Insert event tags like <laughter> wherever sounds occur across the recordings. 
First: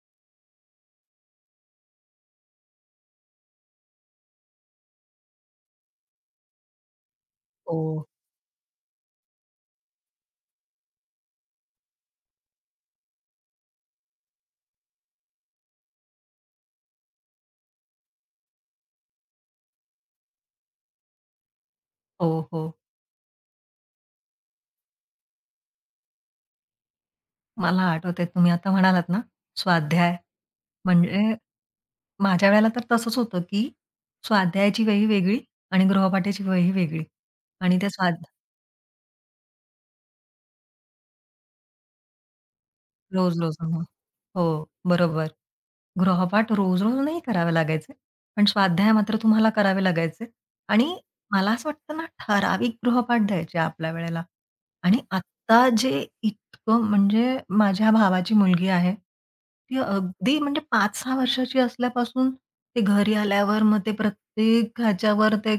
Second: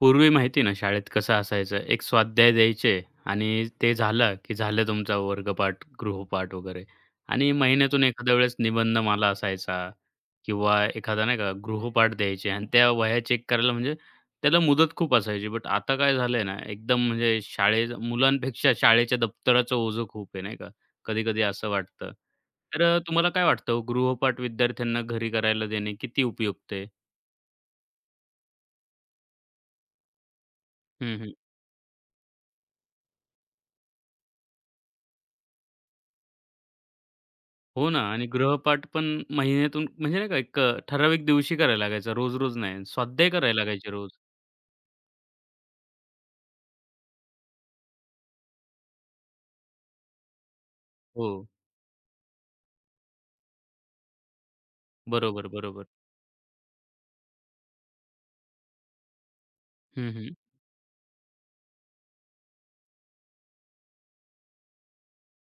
पूर्वी माहिती ना शाळेत कसं असायचं, एक स्वाध्याय द्यायचे आणि ते झालं, की झालं तुमचा वर्गपाठ, गृहपाठ वगैरे आणि महिन्यातून हो, एखाद्या वेळेस निबंधमाला असायचा किंवा एखादा नाही का गृहपाठ द्यायचे आणि त्या वह्या चेक करायला म्हणजे त्याला मुदत खूप असायची. बट आता काय झालंय ना, एकदम म्हणजे शाळे मुलांपेक्षा शाळेच्या दप्तराचं ओझं खूप आहे, नाही का? कधी-कधी असं वाटतं. हो, हो. तर तुम्हाला काय वाटतं, गृहपाठ विद्यार्थ्यांना घरी करायला देणे किती उपयुक्त आहे? मला आठवतंय तुम्ही आता म्हणालात ना, स्वाध्याय हं, हं. म्हणजे माझ्या वेळेला तर तसंच होतं, की स्वाध्यायाची वही वेगळी आणि गृहपाठाची वही वेगळी आणि त्या हो ना आणि स्वाध्या गृहपाठ पण महिन्यातून म्हणजे नाही का एक ठराविक दिवशी करायला लागायचा, रोज-रोज नाही. स्वाध्याय रोज-रोज. करायला लागायचे रोज. हो, बरोबर. गृहपाठ रोज-रोज नाही करावे लागायचे. पण स्वाध्याय मात्र तुम्हाला करावे लागायचे आणि हो. मला असं वाटतं ना, ठराविक गृहपाठ द्यायचे आपल्या वेळेला आणि बरोबर, आत्ता बरोबर. जे इतकं म्हणजे माझ्या भावाची मुलगी आहे, ती हं, हं. अगदी म्हणजे 5-6 वर्षाची असल्यापासून ते घरी आल्यावर मग ते प्रत्येक ह्याच्यावर ते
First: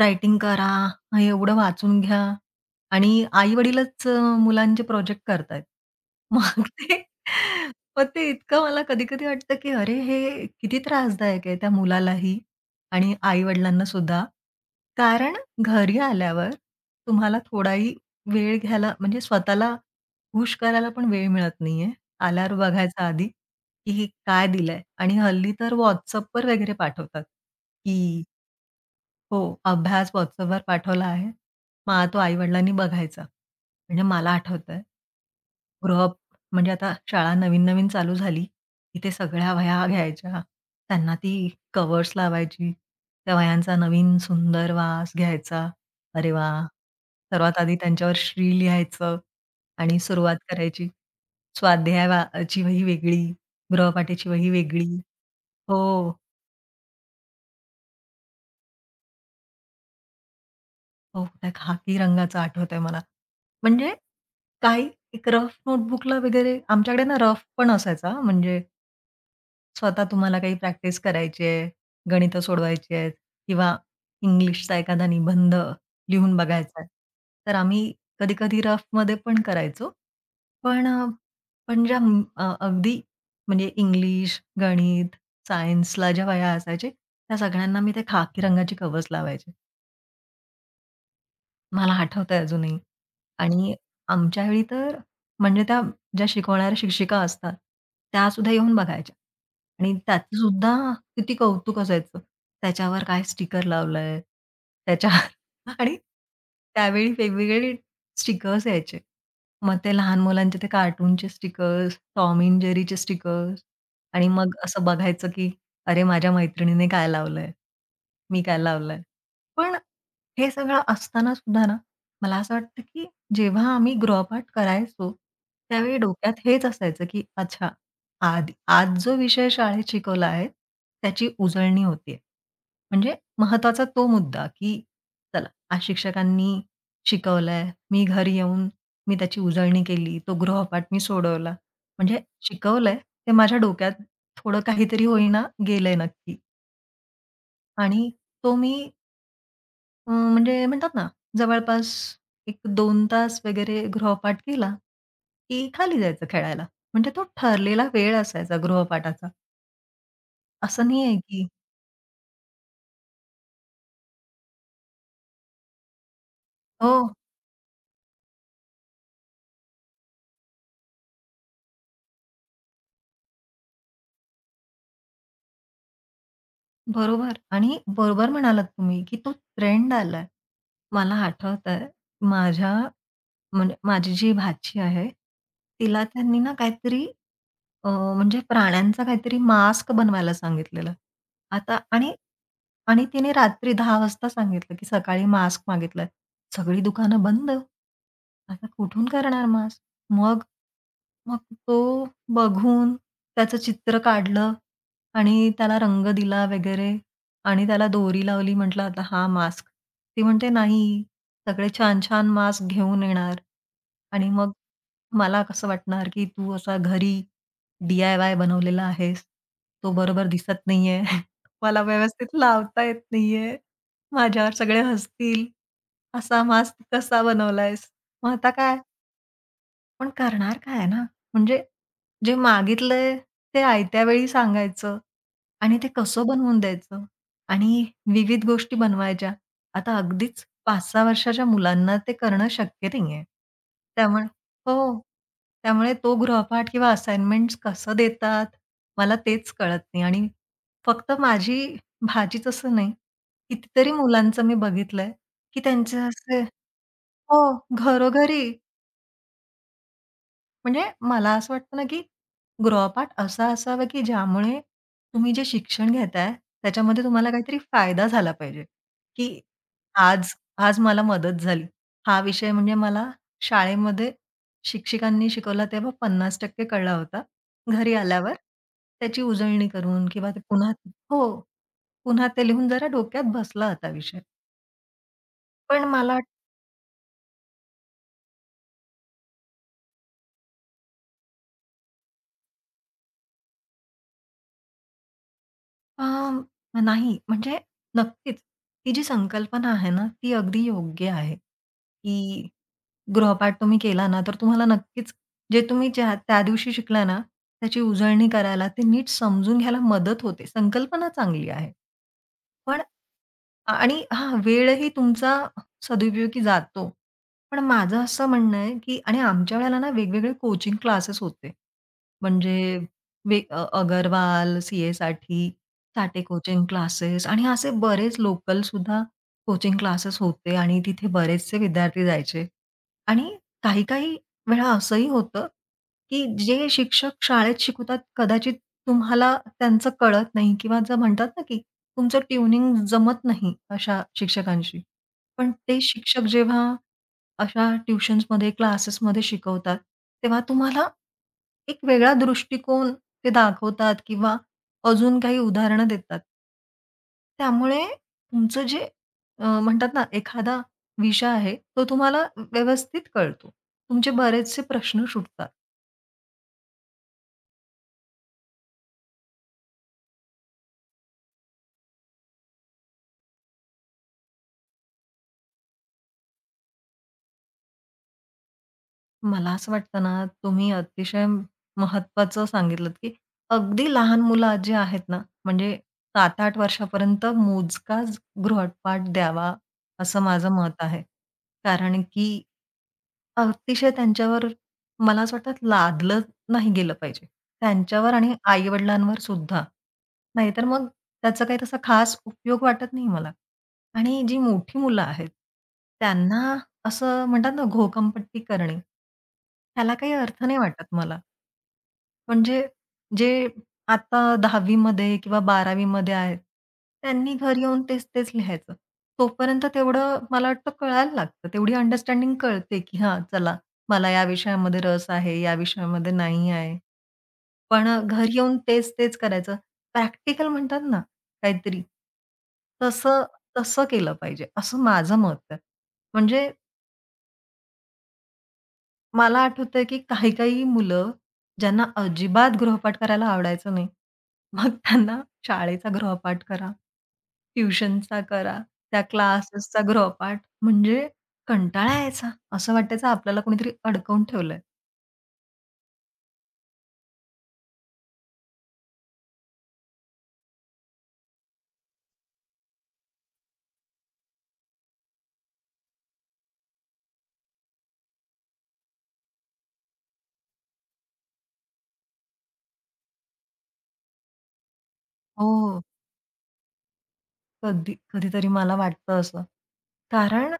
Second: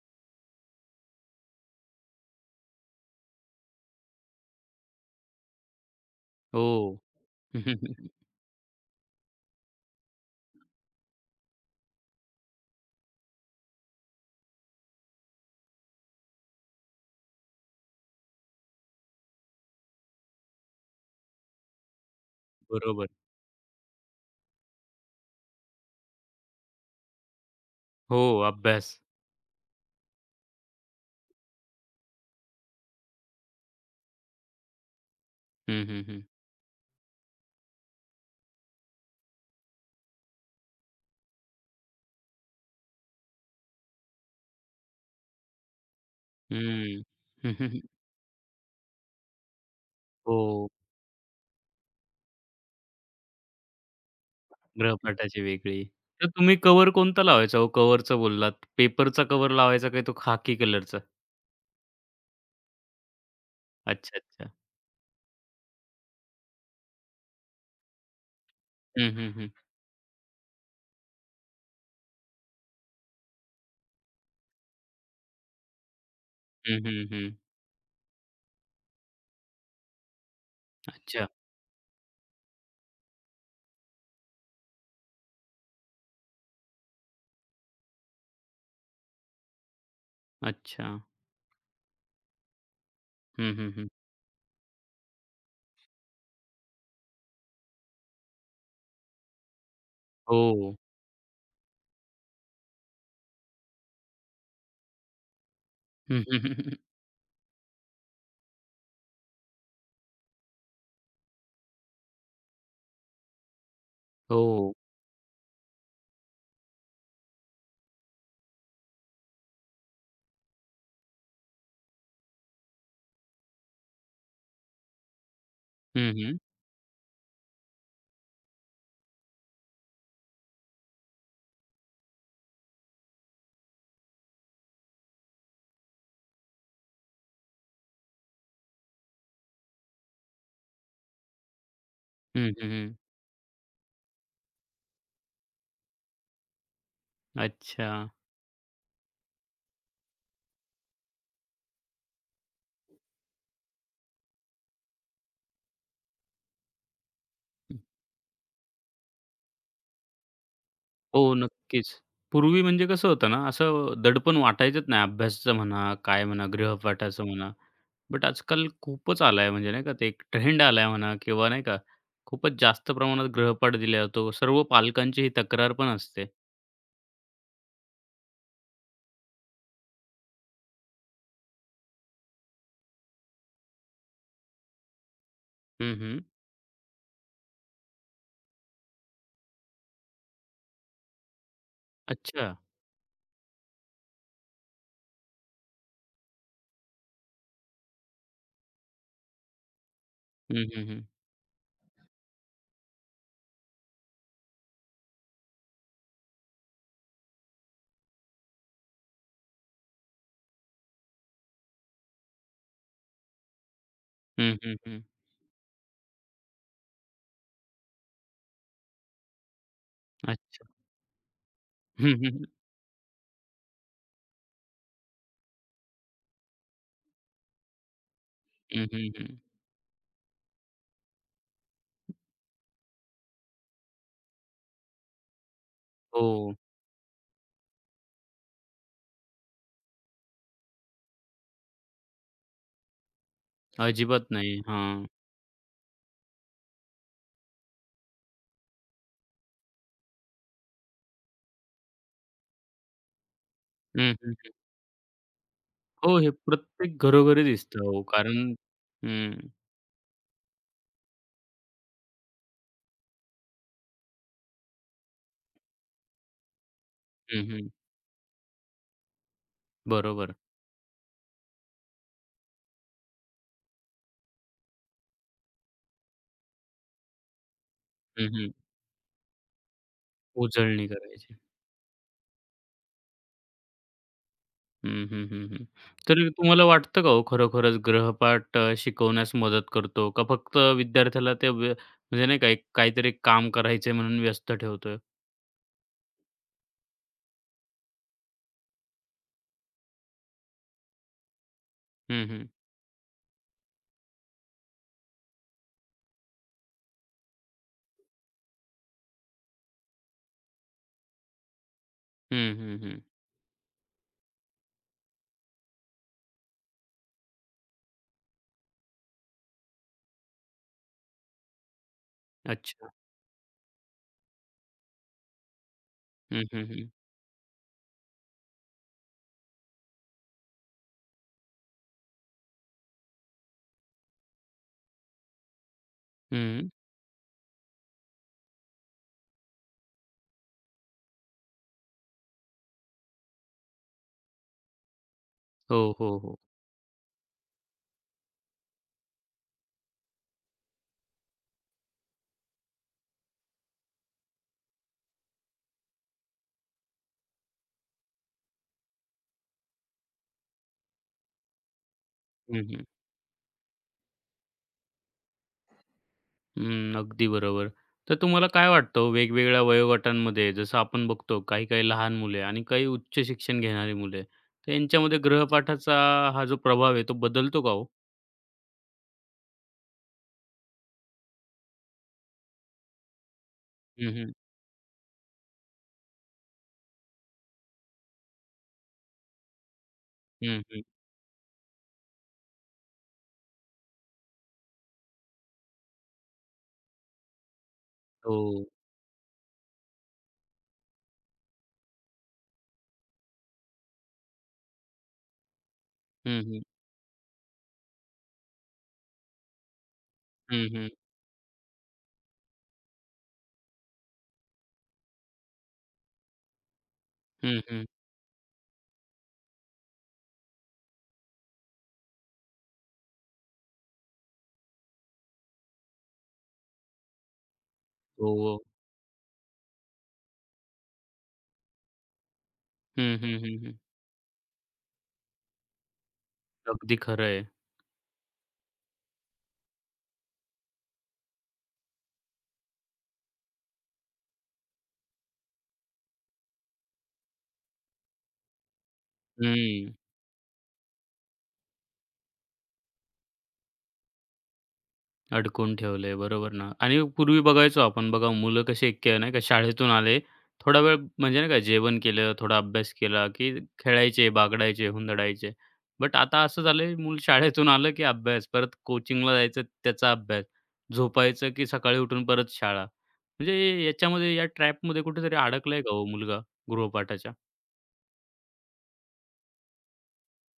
रायटिंग करा, हं, एवढं वाचून घ्या आणि आई-वडीलच मुलांचे प्रोजेक्ट करतायत. मग हो. ते मग <laughs> ते इतकं मला कधी-कधी वाटतं, की अरे, हे किती त्रासदायक आहे त्या मुलालाही आणि आई-वडिलांना सुद्धा. कारण घरी आल्यावर तुम्हाला थोडाही वेळ घ्यायला म्हणजे स्वतःला खुश करायला पण वेळ मिळत नाहीये. आल्यावर बघायचा बरोबर. आधी, की हे काय दिलंय आणि हल्ली तर WhatsAppवर वगैरे पाठवतात, हो, की अभ्यास. हो, अभ्यास WhatsAppवर पाठवला आहे. मग हा तो आई-वडिलांनी बघायचा. म्हणजे मला आठवतंय हं, ग्रो हं, अप हं. म्हणजे आता शाळा नवीन-नवीन चालू झाली, तिथे सगळ्या वह्या घ्यायच्या. त्यांना ती कव्हर्स लावायची. त्या वह्यांचा नवीन सुंदर वास घ्यायचा. अरे वा, हं. सर्वात आधी <laughs> त्यांच्यावर श्री लिहायचं आणि सुरुवात हो, करायची. स्वाध्याय वा ची वही वेगळी, गृहपाठेची वही वेगळी. गृहपाठाची हो, वेगळी. तर तुम्ही कव्हर कोणता लावायचा हो? कव्हरचं बोललात. पेपरचा कव्हर लावायचा काय तो खाकी कलरचा? हो, त्या खाकी रंगाचं आठवतंय मला. म्हणजे अच्छा, अच्छा. काही एक रफ नोटबुकला वगैरे आमच्याकडे ना रफ पण असायचा म्हणजे हं, हं, हं. स्वतः तुम्हाला काही प्रॅक्टिस करायची आहे, गणितं सोडवायची आहेत किंवा इंग्लिशचा एखादा निबंध लिहून बघायचा हं, आहे. हं, हं. तर आम्ही कधी-कधी रफमध्ये पण करायचो. पण अ, अच्छा, पण ज्या म- अ, अगदी म्हणजे इंग्लिश, गणित, सायन्सला ज्या वह्या असायचे, त्या सगळ्यांना मी ते खाकी रंगाची कव्हर्स लावायचे. अच्छा. मला आठवतंय अजूनही. हं, हं, आणि हं. आमच्या वेळी तर म्हणजे त्या ज्या शिकवणाऱ्या शिक्षिका असतात, त्यासुद्धा येऊन बघायच्या आणि त्याचंसुद्धा हो. किती कौतुक असायचं. त्याच्यावर काय स्टिकर लावलंय, त्याच्यावर <laughs> आणि हम्म, हम्म, हम्म, हम्म. त्यावेळी वेगवेगळे स्टिकर्स यायचे. मग ते लहान मुलांचे ते कार्टूनचे स्टिकर्स, टॉम एंड जेरीचे स्टिकर्स आणि मग हो. असं बघायचं, की अरे माझ्या मैत्रिणीने काय लावलंय, मी काय लावलंय. पण हे सगळं असताना सुद्धा ना, मला असं वाटतं, की जेव्हा आम्ही गृहपाठ करायचो, त्यावेळी हं, हं. डोक्यात हेच असायचं, की अच्छा आज आज जो विषय शाळेत शिकवला आहे, त्याची उजळणी होतीये. म्हणजे महत्त्वाचा तो मुद्दा, की चला आज शिक्षकांनी शिकवलंय, मी घरी येऊन मी त्याची उजळणी केली, तो गृहपाठ मी सोडवला. म्हणजे हं, हं, हं. शिकवलंय ते माझ्या डोक्यात थोडं काहीतरी होईना गेलंय नक्की अच्छा. आणि तो मी म्हणजे म्हणतात ना, जवळपास एक 2 तास वगैरे गृहपाठ केला, की खाली जायचं खेळायला. म्हणजे तो ठरलेला वेळ असायचा गृहपाठाचा. असं नाही आहे हो, की नक्कीच. पूर्वी म्हणजे कसं होतं ना, असं दडपण वाटायचंच नाही. अभ्यासाचं म्हणा, काय म्हणा, हो, गृहपाठाचं म्हणा. बट आजकाल खूपच आलाय म्हणजे नाही का, ते एक ट्रेंड आलाय म्हणा किंवा नाही का, खूपच जास्त प्रमाणात गृहपाठ दिला जातो. सर्व पालकांची ही तक्रार पण असते. बरोबर. आणि बरोबर म्हणालात तुम्ही, की तो ट्रेंड आलाय. मला आठवतंय माझ्या म्हणजे माझी जी भाची आहे, हं, तिला हं. त्यांनी ना काहीतरी अ, म्हणजे प्राण्यांचा काहीतरी मास्क बनवायला सांगितलेलं. आता आणि अच्छा. आणि तिने रात्री 10:00 वाजता सांगितलं, की सकाळी मास्क मागितलाय. सगळी दुकानं बंद. आता कुठून करणार मास्क? मग हं, हं, हं. मग तो बघून त्याचं चित्र काढलं आणि त्याला रंग दिला वगैरे आणि त्याला दोरी लावली. म्हटलं, "आता हा मास्क." ती म्हणते, "नाही, सगळे छान-छान मास्क घेऊन येणार." आणि मग हं, हं, हं. मला कसं वाटणार, की तू असा घरी डी-आय-वाय बनवलेला आहेस, तो बरोबर दिसत अच्छा. नाहीये. <laughs> मला हं, हं, व्यवस्थित हं. लावता येत नाहीये. माझ्यावर सगळे हसतील. असा मास्क कसा बनवलायस? मग आता काय? हं, हं, हं. पण करणार काय ना? म्हणजे जे मागितलंय ते आयत्या वेळी सांगायचं. आणि ते कसं हो. बनवून द्यायचं आणि विविध गोष्टी बनवायच्या. आता अगदीच 5-6 वर्षाच्या मुलांना ते करणं शक्य नाहीये. त्यामुळे अजिबात नाही. हो. हां. त्यामुळे तो गृहपाठ किंवा असाइनमेंट्स कसं देतात, मला तेच कळत नाही आणि फक्त माझी भाचीच असं नाही, कितीतरी हं, हं, मुलांचं हं. मी बघितलंय, की त्यांचे हो, हे असे प्रत्येक हो, घरोघरी दिसतं. हो, घरोघरी कारण हं. म्हणजे मला असं वाटतं ना, की गृहपाठ असा असावा, की ज्यामुळे तुम्ही जे शिक्षण घेताय, त्याच्यामध्ये तुम्हाला हं, काहीतरी हं. फायदा झाला पाहिजे, की आज बरोबर. आज मला मदत झाली. हा विषय म्हणजे मला शाळेमध्ये शिक्षिकांनी शिकवला तेव्हा 50% कळला होता. घरी हं, आल्यावर हं. त्याची उजळणी करून किंवा ते पुन्हा उजळणी करायची. हो, पुन्हा ते लिहून जरा डोक्यात बसला होता विषय. हं, हं, हं, हं. पण मला तर तुम्हाला वाटतं का हो खरोखरच ग्रहपाठ शिकवण्यास मदत करतो का फक्त विद्यार्थ्याला ते म्हणजे नाही का एक काहीतरी काम करायचंय म्हणून व्यस्त ठेवतोय? अ, नाही, म्हणजे नक्कीच, ही जी संकल्पना आहे ना, ती अगदी योग्य आहे, हं, हं. की गृहपाठ तुम्ही केला ना, तर तुम्हाला नक्कीच जे तुम्ही ज्या त्या दिवशी शिकला ना, त्याची उजळणी करायला, ते नीट समजून घ्यायला मदत होते. संकल्पना चांगली आहे. हं, हं, पण हं. आणि हां, वेळही तुमचा सदुपयोगी जातो. पण माझं असं म्हणणं आहे, की आणि आमच्या वेळेला ना वेगवेगळे कोचिंग क्लासेस होते. म्हणजे अच्छा. अगरवाल, सीएसाठी, साठे हं, कोचिंग हं, हं. क्लासेस आणि असे बरेच लोकलसुद्धा कोचिंग क्लासेस होते आणि तिथे बरेचसे विद्यार्थी जायचे. आणि काही-काही वेळा असंही होतं, की जे हं. शिक्षक शाळेत शिकवतात कदाचित तुम्हाला त्यांचं कळत नाही किंवा जर म्हणतात ना, की तुमचं ट्यूनिंग जमत नाही अशा शिक्षकांशी. पण ते हो, हो, शिक्षक हो. जेव्हा अशा ट्युशन्समध्ये, क्लासेसमध्ये शिकवतात, तेव्हा तुम्हाला एक वेगळा दृष्टिकोन ते दाखवतात किंवा अजून काही उदाहरणं देतात. त्यामुळे तुमचं जे म्हणतात ना, एखादा विषय आहे, तो तुम्हाला हं, हं. व्यवस्थित कळतो. तुमचे बरेचसे प्रश्न सुटतात. हं. अगदी बरोबर. तर तुम्हाला काय वाटतं हो वेगवेगळ्या वयोगटांमध्ये जसं आपण बघतो काही-काही लहान मुले आणि काही उच्च शिक्षण घेणारी मुले, तर यांच्यामध्ये ग्रहपाठाचा हा जो प्रभाव आहे तो बदलतो का हो? मला असं वाटतं ना, तुम्ही अतिशय महत्त्वाचं सांगितलंत, की अगदी हं, लहान हं. मुलं जे आहेत ना, म्हणजे 7-8 वर्षापर्यंत मोजकाच गृहपाठ द्यावा, असं माझं हं, मत हं. आहे. कारण की अतिशय त्यांच्यावर मला असं वाटतं लादलं नाही गेलं पाहिजे. त्यांच्यावर आणि हो. आई-वडिलांवर सुद्धा. नाहीतर मग त्याचा काही तसा खास उपयोग वाटत नाही मला. आणि जी मोठी मुलं आहेत, हं, त्यांना हं. असं म्हणतात ना, घोकंपट्टी करणे. ह्याला काही अर्थ नाही हं, हं. वाटत मला. म्हणजे जे आता 10वी मध्ये किंवा 12वी मध्ये आहेत, त्यांनी हं, घरी येऊन हं. तेच-तेच लिहायचं. तोपर्यंत तेवढं मला वाटतं कळायला लागतं. तेवढी अंडरस्टँडिंग कळते, की हां, चला मला या विषयामध्ये रस आहे, या विषयामध्ये नाही आहे. पण हो, घरी येऊन हो. तेच-तेच करायचं. प्रॅक्टिकल म्हणतात ना, काहीतरी. हं, तसं हं, हं, हं. तसं केलं पाहिजे, असं माझं मत आहे. म्हणजे अगदी खरं आहे. मला आठवतंय, की काही-काही मुलं ज्यांना अजिबात गृहपाठ करायला आवडायचं नाही. मग त्यांना शाळेचा गृहपाठ करा, ट्युशनचा करा, त्या क्लासेसचा हं. गृहपाठ म्हणजे कंटाळा यायचा. असं वाटायचं आपल्याला कोणीतरी अडकवून ठेवलंय. अडकून ठेवलंय. बरोबर ना आणि पूर्वी बघायचो आपण बघा मुलं कशी एक नाही का शाळेतून आले, थोडा वेळ म्हणजे नाही का जेवण केलं, थोडा अभ्यास केला, की खेळायचे, बागडायचे, हुंदडायचे. बट आता असं झालंय मूल शाळेतून आलं, की अभ्यास, परत कोचिंगला जायचं त्याचा अभ्यास, झोपायचं, की सकाळी उठून परत शाळा. म्हणजे याच्यामध्ये या ट्रॅपमध्ये कुठेतरी हो. अडकलाय का हो मुलगा गृहपाठाच्या? कधी कधीतरी मला वाटतं असं. कारण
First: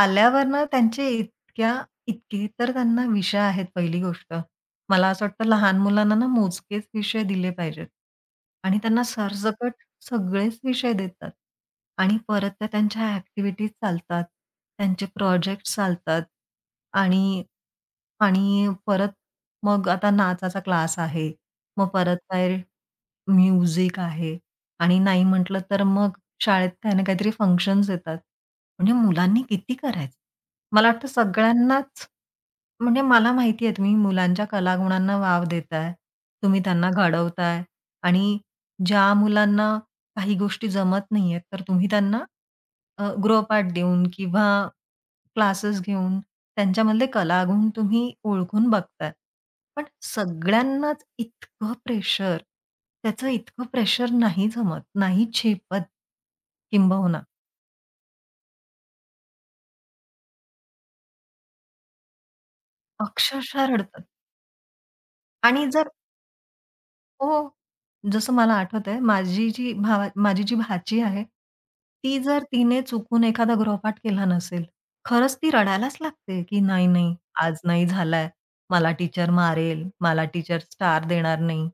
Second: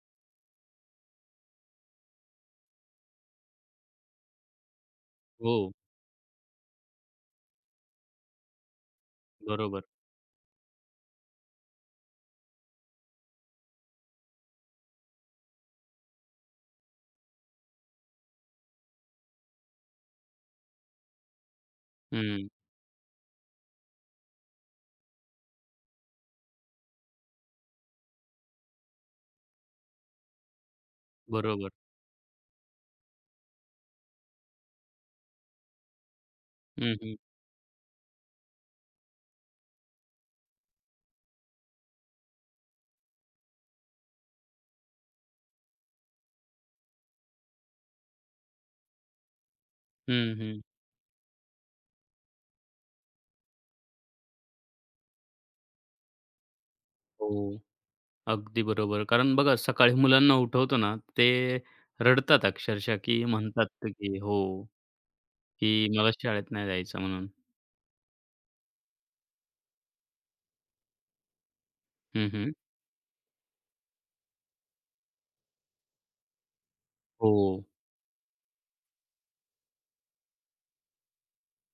आल्यावर ना त्यांचे इतक्या इतके तर त्यांना विषय आहेत पहिली गोष्ट. मला असं वाटतं हो, लहान मुलांना ना मोजकेच विषय दिले पाहिजेत आणि त्यांना सरसकट बरोबर. सगळेच विषय देतात आणि परत त्या त्यांच्या ॲक्टिव्हिटीज चालतात, त्यांचे प्रोजेक्ट्स चालतात आणि आणि मग आता नाचाचा क्लास आहे, मग परत हं, काय म्युझिक आहे आणि नाही म्हटलं तर मग शाळेत काही ना काहीतरी फंक्शन्स येतात. म्हणजे मुलांनी किती करायचं? मला वाटतं बरोबर. सगळ्यांनाच म्हणजे मला माहिती आहे तुम्ही मुलांच्या कलागुणांना वाव देताय. तुम्ही त्यांना हं, हं. घडवताय आणि ज्या मुलांना काही गोष्टी जमत नाहीयेत, तर तुम्ही त्यांना गृहपाठ देऊन किंवा क्लासेस घेऊन, त्यांच्यामधले कलागुण तुम्ही ओळखून बघताय. पण हं, हं. सगळ्यांनाच इतकं प्रेशर, त्याचं इतकं प्रेशर नाही जमत, नाही झेपत किंबहुना. हो, अगदी बरोबर. कारण बघा सकाळी मुलांना उठवतो ना, ते रडतात अक्षरशः, की अक्षरशः म्हणतात रडतात की हो, आणि की जर मला शाळेत नाही जायचं म्हणून. हो. जसं मला आठवतंय, माझी जी भाची आहे, ती हं, जर हं. तिने चुकून एखादा गृहपाठ केला नसेल, खरंच ती रडायलाच लागते, की "नाही, नाही, हो. आज नाही झालाय. मला टीचर मारेल, मला टीचर स्टार देणार नाही."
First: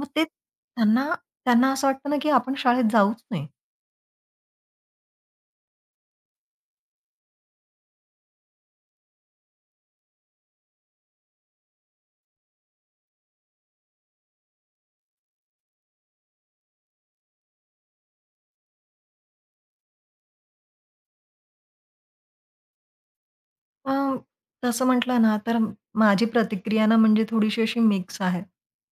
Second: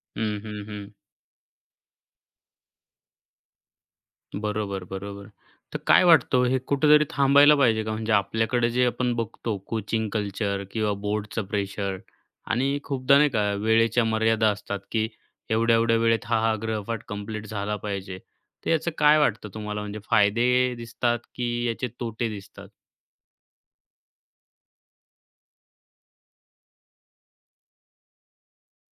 मग ते हं, हं, हं. त्यांना त्यांना असं वाटतं ना, की आपण शाळेत जाऊच नये. बरोबर, बरोबर. तर काय वाटतं हो, हे कुठेतरी थांबायला पाहिजे का? म्हणजे आपल्याकडे जे आपण बघतो कोचिंग कल्चर किंवा बोर्डचं प्रेशर आणि खूपदा नाही का वेळेच्या मर्यादा असतात, की एवढ्या-एवढ्या वेळेत हा गृहपाठ कंप्लीट झाला पाहिजे. तर याचं काय वाटतं तुम्हाला म्हणजे फायदे दिसतात की याचे तोटे दिसतात? अ, तसं म्हटलं ना, तर माझी प्रतिक्रिया ना, म्हणजे थोडीशी अशी मिक्स आहे.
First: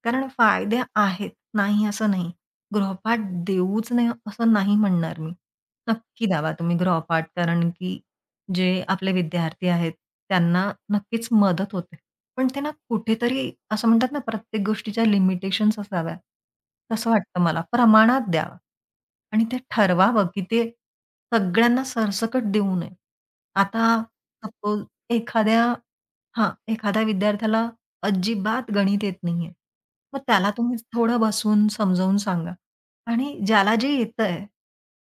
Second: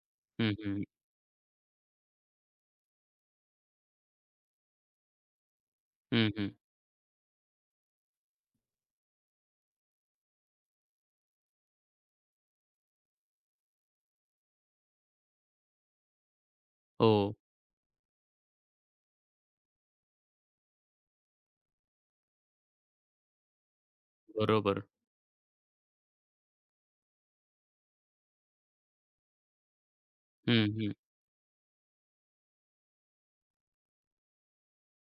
कारण हं, फायदे हं. आहेत, नाही असं नाही. गृहपाठ देऊच नाही, असं नाही म्हणणार मी. नक्की हं, हं. द्यावा तुम्ही गृहपाठ, कारण की जे आपले विद्यार्थी आहेत, त्यांना नक्कीच मदत होते. पण ते ना, कुठेतरी असं म्हणतात ना, प्रत्येक गोष्टीच्या लिमिटेशन्स असाव्या. तसं हो, वाटतं मला. प्रमाणात द्यावा आणि ते ठरवावं, की ते सगळ्यांना सरसकट देऊ नये. आता सपोज बरोबर. एखाद्या हां, एखाद्या विद्यार्थ्याला अजिबात गणित येत नाहीये. मग त्याला हं, तुम्ही हं. थोडं बसून समजावून सांगा आणि ज्याला जे येतंय,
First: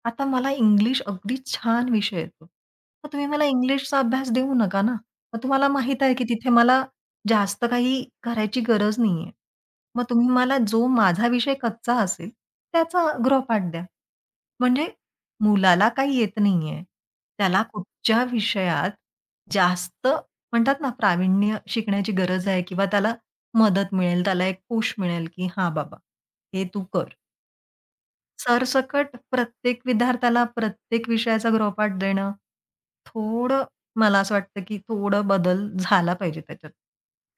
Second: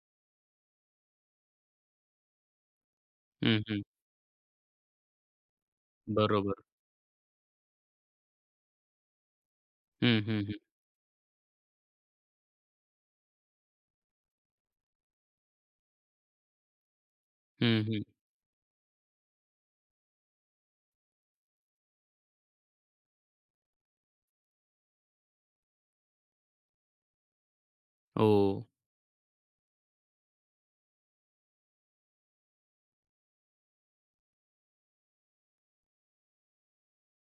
आता मला इंग्लिश अगदी छान विषय येतो. मग तुम्ही मला हं, हं. इंग्लिशचा अभ्यास देऊ नका ना. मग तुम्हाला माहीत आहे की तिथे बरोबर. मला जास्त काही करायची गरज नाहीये. मग हं, तुम्ही हं, मला हं. जो माझा विषय कच्चा असेल, त्याचा गृहपाठ द्या. म्हणजे मुलाला काही येत नाहीये. त्याला हं, हं. कुठच्या विषयात जास्त म्हणतात ना, प्रावीण्य शिकण्याची गरज आहे किंवा त्याला मदत मिळेल, त्याला एक पुश मिळेल, की "हां बाबा, हे तू कर." हो. सरसकट प्रत्येक विद्यार्थ्याला प्रत्येक विषयाचा गृहपाठ देणं, थोडं मला असं वाटतं, की थोडं बदल झाला पाहिजे त्याच्यात.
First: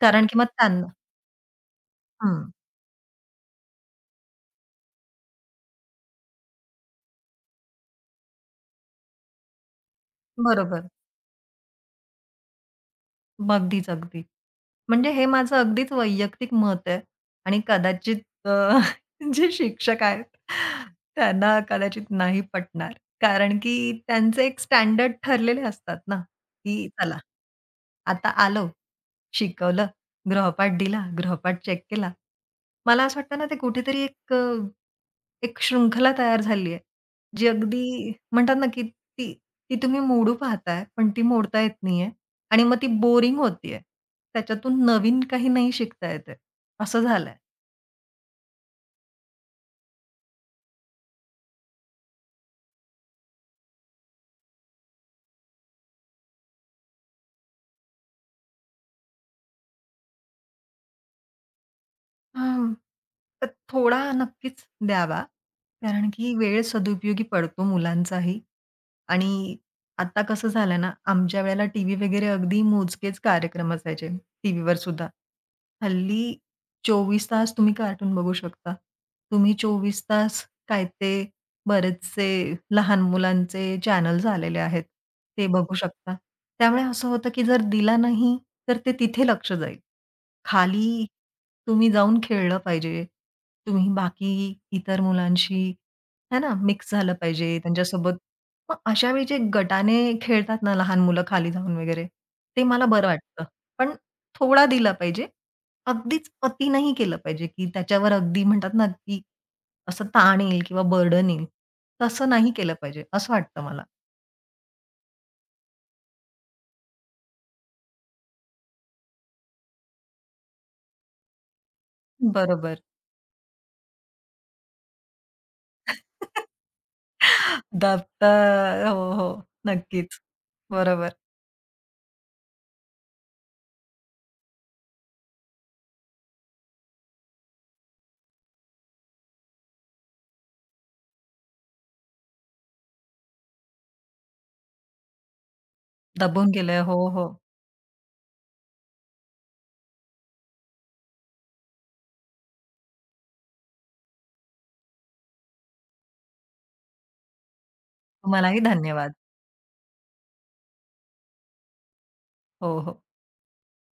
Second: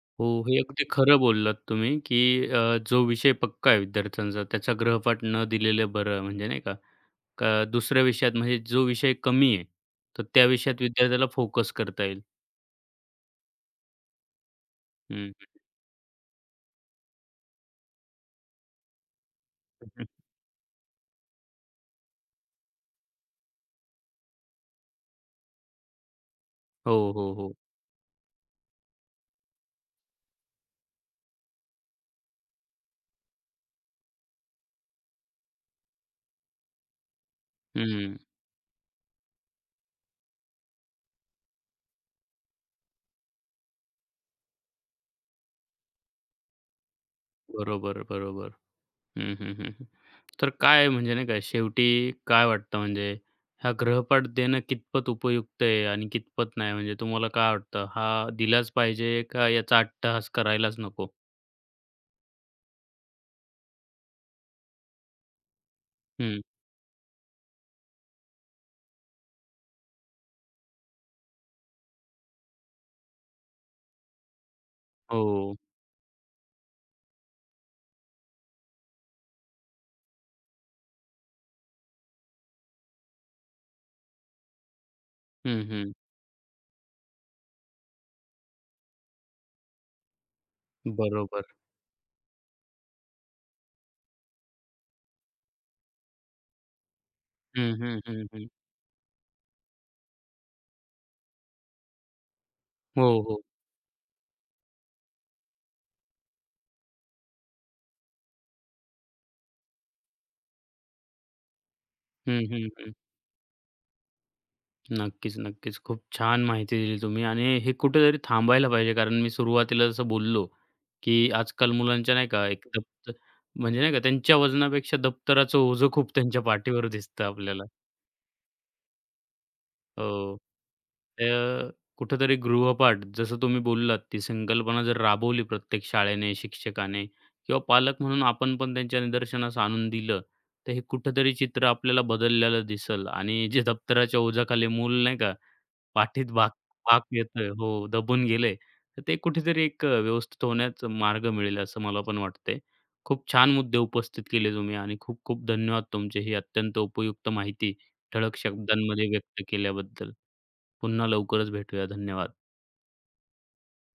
कारण हो, की मग हे अगदी त्यांना खरं बोललात तुम्ही, की हं, जो विषय पक्का आहे विद्यार्थ्यांचा त्याचा ग्रहपाठ न दिलेलं बरं. म्हणजे नाही का, का दुसऱ्या विषयात म्हणजे जो विषय कमी आहे, तर त्या विषयात बरोबर. विद्यार्थ्याला फोकस करता येईल. अगदीच, अगदी. म्हणजे हे हं, माझं हं, अगदीच वैयक्तिक मत आहे आणि कदाचित <laughs> जे शिक्षक आहेत त्यांना कदाचित नाही पटणार. कारण की त्यांचे एक स्टँडर्ड ठरलेले असतात ना, की हो, चला, हो, हो. आता आलो शिकवलं, गृहपाठ दिला, गृहपाठ चेक केला. मला असं वाटतं ना, ते कुठेतरी एक एक शृंखला तयार झाली आहे, जी अगदी हं, म्हणतात ना, की ती ती तुम्ही मोडू पाहताय, पण ती मोडता येत नाहीये आणि मग ती बोरिंग होतीये. त्याच्यातून नवीन काही नाही शिकता येत आहे, असं झालंय. बरोबर, बरोबर. हं, हं, हं, हं. तर काय म्हणजे नाही का, शेवटी काय वाटतं म्हणजे हा ग्रहपाठ देणं कितपत उपयुक्त आहे आणि कितपत नाही? म्हणजे तुम्हाला काय वाटतं, हा दिलाच पाहिजे का याचा अट्टहास करायलाच नको? हां. तर थोडा नक्कीच द्यावा. कारण की हं. वेळ सदुपयोगी पडतो मुलांचाही. आणि आता कसं झालं ना, आमच्या वेळेला टीव्ही वगैरे अगदी मोजकेच कार्यक्रम असायचे टीव्हीवर सुद्धा. हो. हल्ली 24 तास तुम्ही कार्टून बघू शकता. तुम्ही 24 तास काय ते बरेचसे लहान मुलांचे चॅनल्स आलेले आहेत. ते हं, बघू हं. शकता. त्यामुळे असं होतं की जर दिला नाही, तर ते तिथे लक्ष जाईल. खाली बरोबर. तुम्ही जाऊन खेळलं पाहिजे. तुम्ही बाकी इतर मुलांशी है ना, मिक्स झालं पाहिजे हं, हं, त्यांच्यासोबत. हं, हं. मग अशा वेळी जे गटाने खेळतात ना लहान मुलं खाली जाऊन वगैरे, ते मला हो, बरं हो. वाटतं. पण थोडा दिला पाहिजे. अगदीच अति नाही केलं पाहिजे, की त्याच्यावर अगदी म्हणतात ना, की असं ताण येईल किंवा बर्डन येईल. तसं हं, नाही हं, केलं हं. पाहिजे असं वाटतं मला. नक्कीच, नक्कीच. खूप छान माहिती दिली तुम्ही आणि हे कुठेतरी थांबायला पाहिजे. कारण मी सुरुवातीला जसं बोललो, की आजकाल मुलांच्या नाही का एक बरोबर. दप्तर म्हणजे नाही का त्यांच्या वजनापेक्षा दप्तराचं ओझं खूप त्यांच्या <laughs> पाठीवर दिसतं आपल्याला. दाबता हो, हो. नक्कीच. हो. बरोबर. तर कुठेतरी गृहपाठ जसं तुम्ही बोललात, ती संकल्पना जर राबवली प्रत्येक शाळेने, शिक्षकाने किंवा पालक म्हणून आपण पण त्यांच्या निदर्शनास आणून दिलं, तर हे कुठेतरी चित्र आपल्याला बदललेलं दिसेल आणि जे दप्तराच्या ओझ्याखाली मूल नाही का पाठीत भाग दबून गेलंय. हो, भाग हो. येतोय. हो, दबून गेले. तर ते कुठेतरी एक व्यवस्थित होण्याचा मार्ग मिळेल असं मला पण वाटतंय. खूप छान मुद्दे उपस्थित केले तुम्ही आणि खूप-खूप धन्यवाद तुमचे. ही अत्यंत उपयुक्त माहिती ठळक तुम्हालाही शब्दांमध्ये धन्यवाद. व्यक्त केल्याबद्दल. पुन्हा लवकरच भेटूया. धन्यवाद. हो, हो.